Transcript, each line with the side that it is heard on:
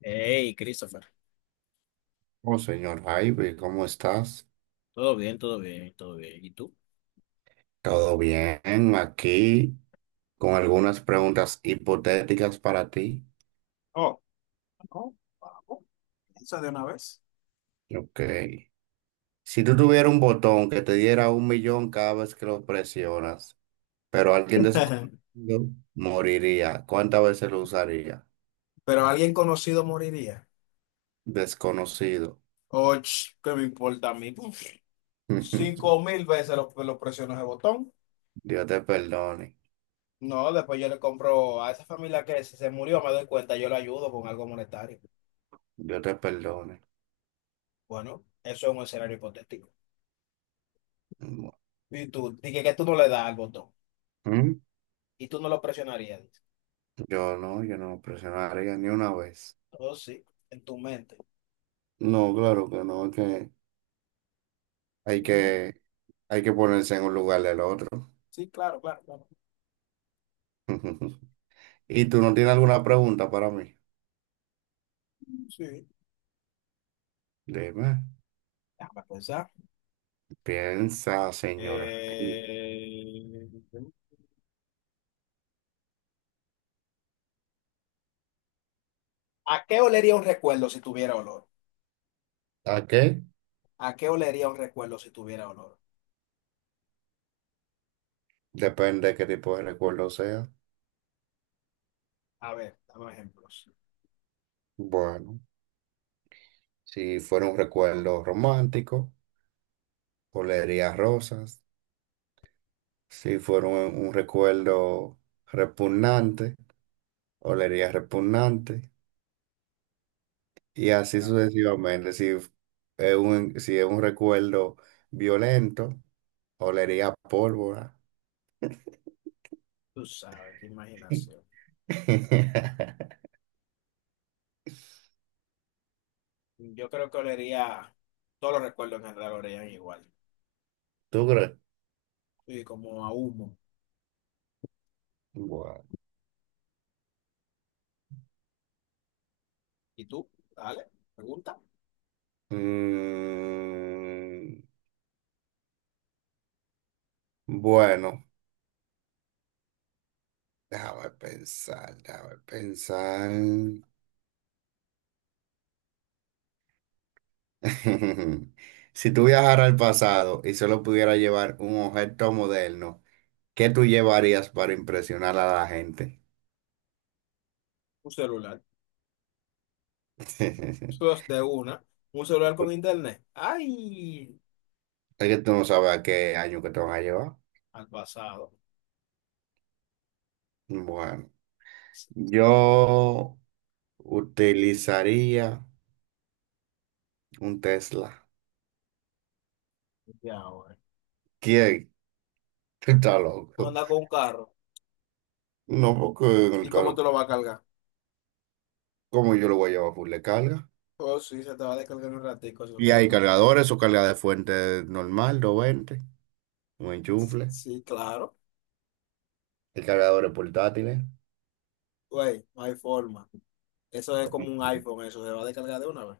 left: Hey, Christopher.
right: Oh, señor Jaime, ¿cómo estás?
left: Todo bien, todo bien, todo bien. ¿Y tú?
right: ¿Todo bien? Aquí con algunas preguntas hipotéticas para ti.
left: Oh, no, vamos, piensa de una vez.
right: Ok. Si tú tuvieras un botón que te diera un millón cada vez que lo presionas, pero alguien desconocido moriría, ¿cuántas veces lo usaría?
left: Pero alguien conocido moriría.
right: Desconocido.
left: Och, ¿qué me importa a mí? Puf, Cinco mil veces lo presiono ese botón.
right: Dios te perdone.
left: No, después yo le compro a esa familia que se murió, me doy cuenta, yo le ayudo con algo monetario.
right: Dios te perdone.
left: Bueno, eso es un escenario hipotético. Y tú, dije que tú no le das al botón
right: ¿Mm?
left: y tú no lo presionarías, dice.
right: Yo no presionaría ni una vez.
left: Oh, sí, en tu mente.
right: No, claro que no, es que hay
left: Ujú.
right: que Hay que ponerse en un lugar del otro.
left: Sí, claro, claro, claro.
right: ¿Y tú no tienes alguna pregunta para mí?
left: Sí,
right: Dime.
left: déjame pensar.
right: Piensa, señor.
left: Eh, ¿A qué olería un recuerdo si tuviera olor?
right: ¿A qué?
left: ¿A qué olería un recuerdo si tuviera olor?
right: Depende de qué tipo de recuerdo sea.
left: A ver, dame ejemplos.
right: Bueno, si fuera un recuerdo romántico, olería rosas. Si fuera un recuerdo repugnante, olería repugnante. Y así sucesivamente. Si es un recuerdo violento, olería a pólvora.
left: Tú sabes, qué imaginación. Yo creo que olería, todos los recuerdos en general olerían igual.
right: ¿Tú crees?
left: Sí, como a humo.
right: Bueno.
left: ¿Y tú? Dale, pregunta.
right: Mm, bueno, déjame pensar, déjame pensar. Si tú viajaras al pasado y solo pudieras llevar un objeto moderno, ¿qué tú llevarías para impresionar a la gente?
left: Un celular. Tú de una. Un celular con internet. ¡Ay!
right: Es que tú no sabes a qué año que te van a llevar.
left: Al pasado.
right: Bueno, yo utilizaría un Tesla.
left: Ya, ahora.
right: ¿Quién? Tú estás
left: Tú
right: loco.
left: andas con un carro.
right: No, porque en
left: ¿Y
right: el
left: cómo
right: carro,
left: te lo vas a cargar?
right: como yo lo voy a llevar full de carga.
left: Oh, sí, se te va a descargar en un ratico, su
right: Y hay
left: Tesla.
right: cargadores o carga de fuente normal, 220, un enchufle.
left: Sí, claro.
right: Hay cargadores portátiles.
left: Güey, no hay forma. Eso es
right: Como
left: como un
right: que
left: iPhone, eso se va a descargar de una vez.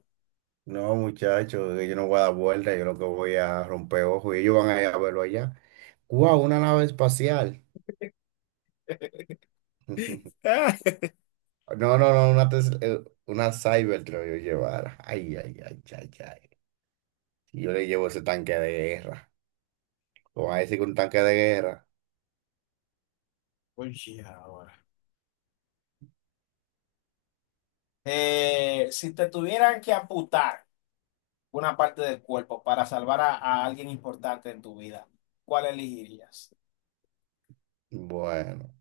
right: No, muchachos, yo no voy a dar vuelta, yo lo que voy a romper ojos y ellos van a ir a verlo allá. ¡Wow! Una nave espacial. No, no, no, una Cybertruck yo llevara. Ay, ay, ay, ay, ay. Y yo le llevo ese tanque de guerra. Como a decir que un tanque de guerra.
left: Oye, ahora. Si te tuvieran que amputar una parte del cuerpo para salvar a alguien importante en tu vida, ¿cuál elegirías?
right: Bueno,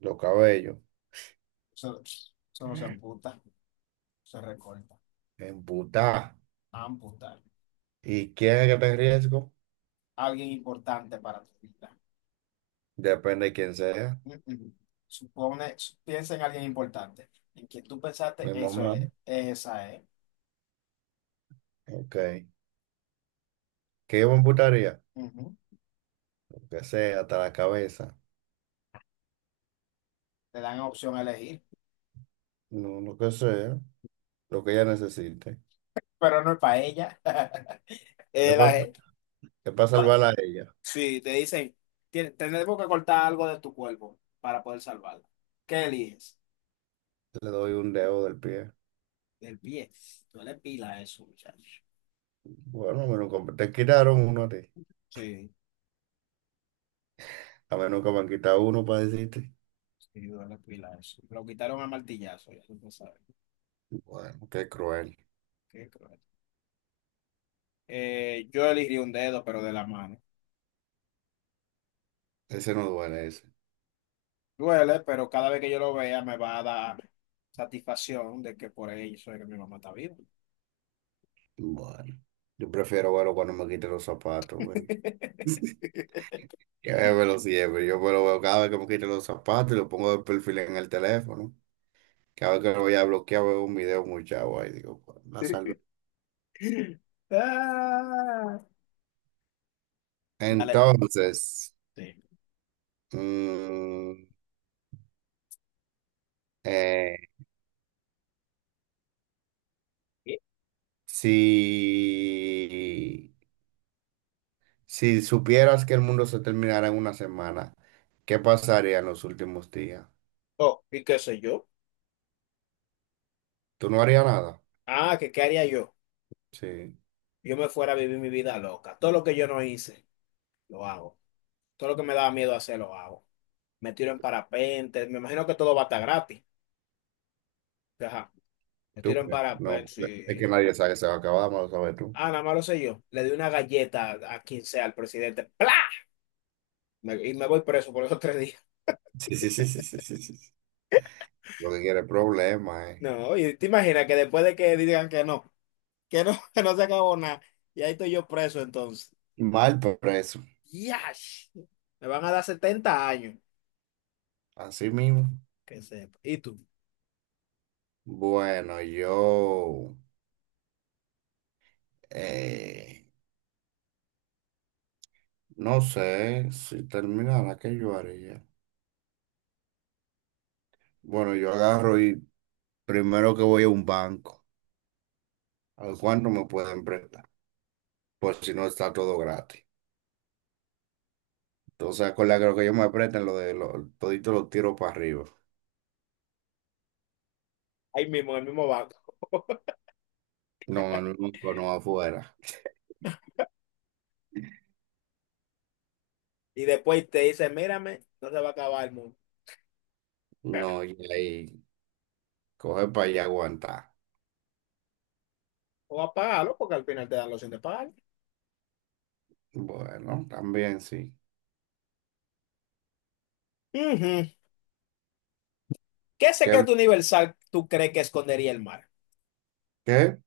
right: los cabellos.
left: Eso, eso no se amputa, se recorta.
right: Embutada.
left: Amputar.
right: ¿Y quién es el que está en riesgo?
left: Alguien importante para tu vida.
right: Depende de quién sea.
left: Mm, mm. Supone, piensa en alguien importante. En quien tú pensaste,
right: Mi
left: eso
right: mamá.
left: es, esa es.
right: Ok. ¿Qué yo me emputaría?
left: Ujú.
right: Lo que sea, hasta la cabeza.
left: Te dan opción a elegir.
right: No, no, lo que sea. Lo que ella necesite.
left: Pero no es para ella.
right: Es
left: Eh, la
right: para,
left: pa-
right: salvarla a ella.
left: sí, te dicen, Tenemos que cortar algo de tu cuerpo para poder salvarla. ¿Qué eliges?"
right: Le doy un dedo del pie.
left: El pie. Duele pila eso, muchacho.
right: Bueno, a mí nunca- te quitaron uno a ti.
left: Sí,
right: A mí nunca me han quitado uno para decirte.
left: sí, duele pila eso. Lo quitaron a martillazo, ya tú lo sabes.
right: Bueno, qué cruel.
left: Qué cruel. Yo elegiría un dedo, pero de la mano.
right: Ese no duele ese.
left: Duele, pero cada vez que yo lo vea me va a dar satisfacción de que por ahí soy que mi mamá está viva.
right: Bueno. Yo prefiero verlo cuando me quite los zapatos, güey. Yo me lo veo cada vez que me quito los zapatos y lo pongo de perfil en el teléfono. Cada vez que lo voy a bloquear veo un video muy chavo ahí, digo, "Pues, la salve.
left: Ah. Dale.
right: Entonces,
left: Sí.
right: mm, eh, si, si supieras que el mundo se terminara en una semana, ¿qué pasaría en los últimos días?
left: Oh, ¿y qué sé yo?
right: ¿Tú no harías nada?
left: Ah, ¿que qué haría yo?
right: Sí,
left: Yo me fuera a vivir mi vida loca. Todo lo que yo no hice, lo hago. Todo lo que me daba miedo hacer, lo hago. Me tiro en parapente. Me imagino que todo va a estar gratis. Ajá. Me
right: tú,
left: tiro en
right: pues,
left: parapente,
right: no, pues, es que
left: sí.
right: nadie sabe que se va a acabar, más lo sabes tú.
left: Ah, nada más lo sé yo. Le doy una galleta a quien sea, al presidente. ¡Pla! Y me voy preso por esos 3 días.
right: Sí, sí, sí, sí, sí, sí, sí. Lo que quiere es problema, eh.
left: No, y te imaginas que después de que digan que no, que no se acabó nada, y ahí estoy yo preso entonces.
right: Mal preso,
left: ¡Yash! Me van a dar 70 años.
right: así mismo.
left: Que sepa. ¿Y tú?
right: Bueno, yo eh, no sé si terminara, ¿qué yo haría? Bueno, yo agarro y primero que voy a un banco, a ver cuánto me pueden prestar, por si no está todo gratis. Entonces, con la que lo que ellos me prestan todito lo tiro para arriba.
left: Ahí mismo, en el mismo banco.
right: No, en el banco, no afuera.
left: Y después te dice, mírame, no se va a acabar el mundo.
right: No, y ahí coge para allá aguantar.
left: O apágalo porque al final te dan la opción de pagar.
right: Bueno, también sí.
left: Ujú. ¿Qué
right: ¿Qué,
left: secreto universal tú crees que escondería el mar?
right: qué?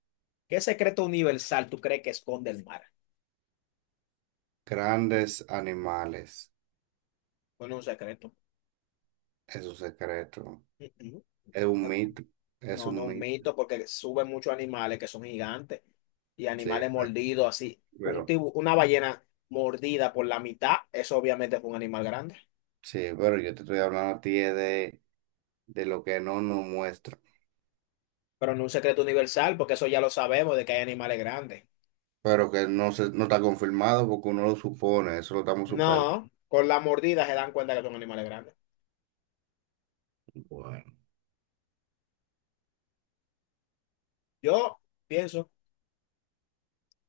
left: ¿Qué secreto universal tú crees que esconde el mar?
right: Grandes animales.
left: Bueno, un secreto.
right: Es un secreto,
left: Mm, mm.
right: es un mito, es
left: No, no,
right: un
left: un
right: mito,
left: mito porque suben muchos animales que son gigantes y
right: sí,
left: animales
right: pe-
left: mordidos así.
right: pero,
left: Una ballena mordida por la mitad, eso obviamente fue un animal grande.
right: sí, pero yo te estoy hablando a ti es de lo que no nos muestra,
left: Pero no un secreto universal porque eso ya lo sabemos de que hay animales grandes.
right: pero que no está confirmado porque uno lo supone, eso lo estamos suponiendo.
left: No, con la mordida se dan cuenta que son animales grandes.
right: Bueno,
left: Yo pienso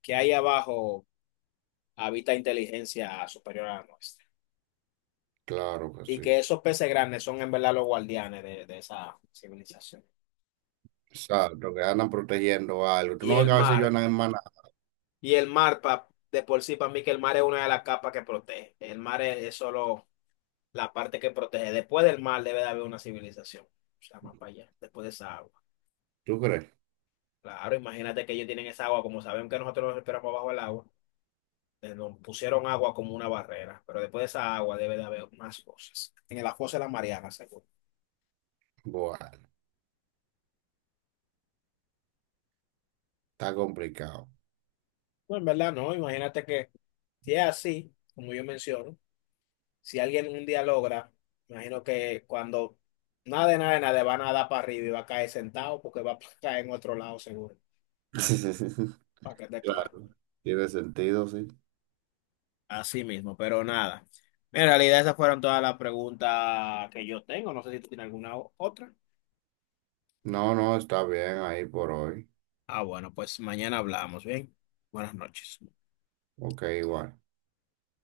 left: que ahí abajo habita inteligencia superior a la nuestra
right: claro que
left: y
right: sí.
left: que esos peces grandes son en verdad los guardianes de esa civilización.
right: Exacto, que andan protegiendo algo. Tú
left: Y
right: no ves
left: el
right: que a veces ellos
left: mar,
right: andan en maná,
left: y el mar de por sí, para mí que el mar es una de las capas que protege. El mar es solo la parte que protege. Después del mar debe de haber una civilización, o sea, más para allá, después de esa agua.
right: ¿tú crees?
left: Claro, imagínate que ellos tienen esa agua, como saben que nosotros nos esperamos bajo el agua. Nos pusieron agua como una barrera, pero después de esa agua debe de haber más cosas. En el fosa de la Mariana, seguro.
right: Bueno, está complicado.
left: No, en verdad no, imagínate que si es así, como yo menciono, si alguien un día logra, imagino que cuando nada de nada de nada van a dar para arriba y va a caer sentado porque va a caer en otro lado seguro, para que esté claro.
right: Claro, tiene sentido, sí.
left: Así mismo, pero nada. En realidad esas fueron todas las preguntas que yo tengo. No sé si tú tienes alguna otra.
right: No, no, está bien ahí por hoy.
left: Ah, bueno, pues mañana hablamos, ¿bien? Buenas noches.
right: Ok, igual.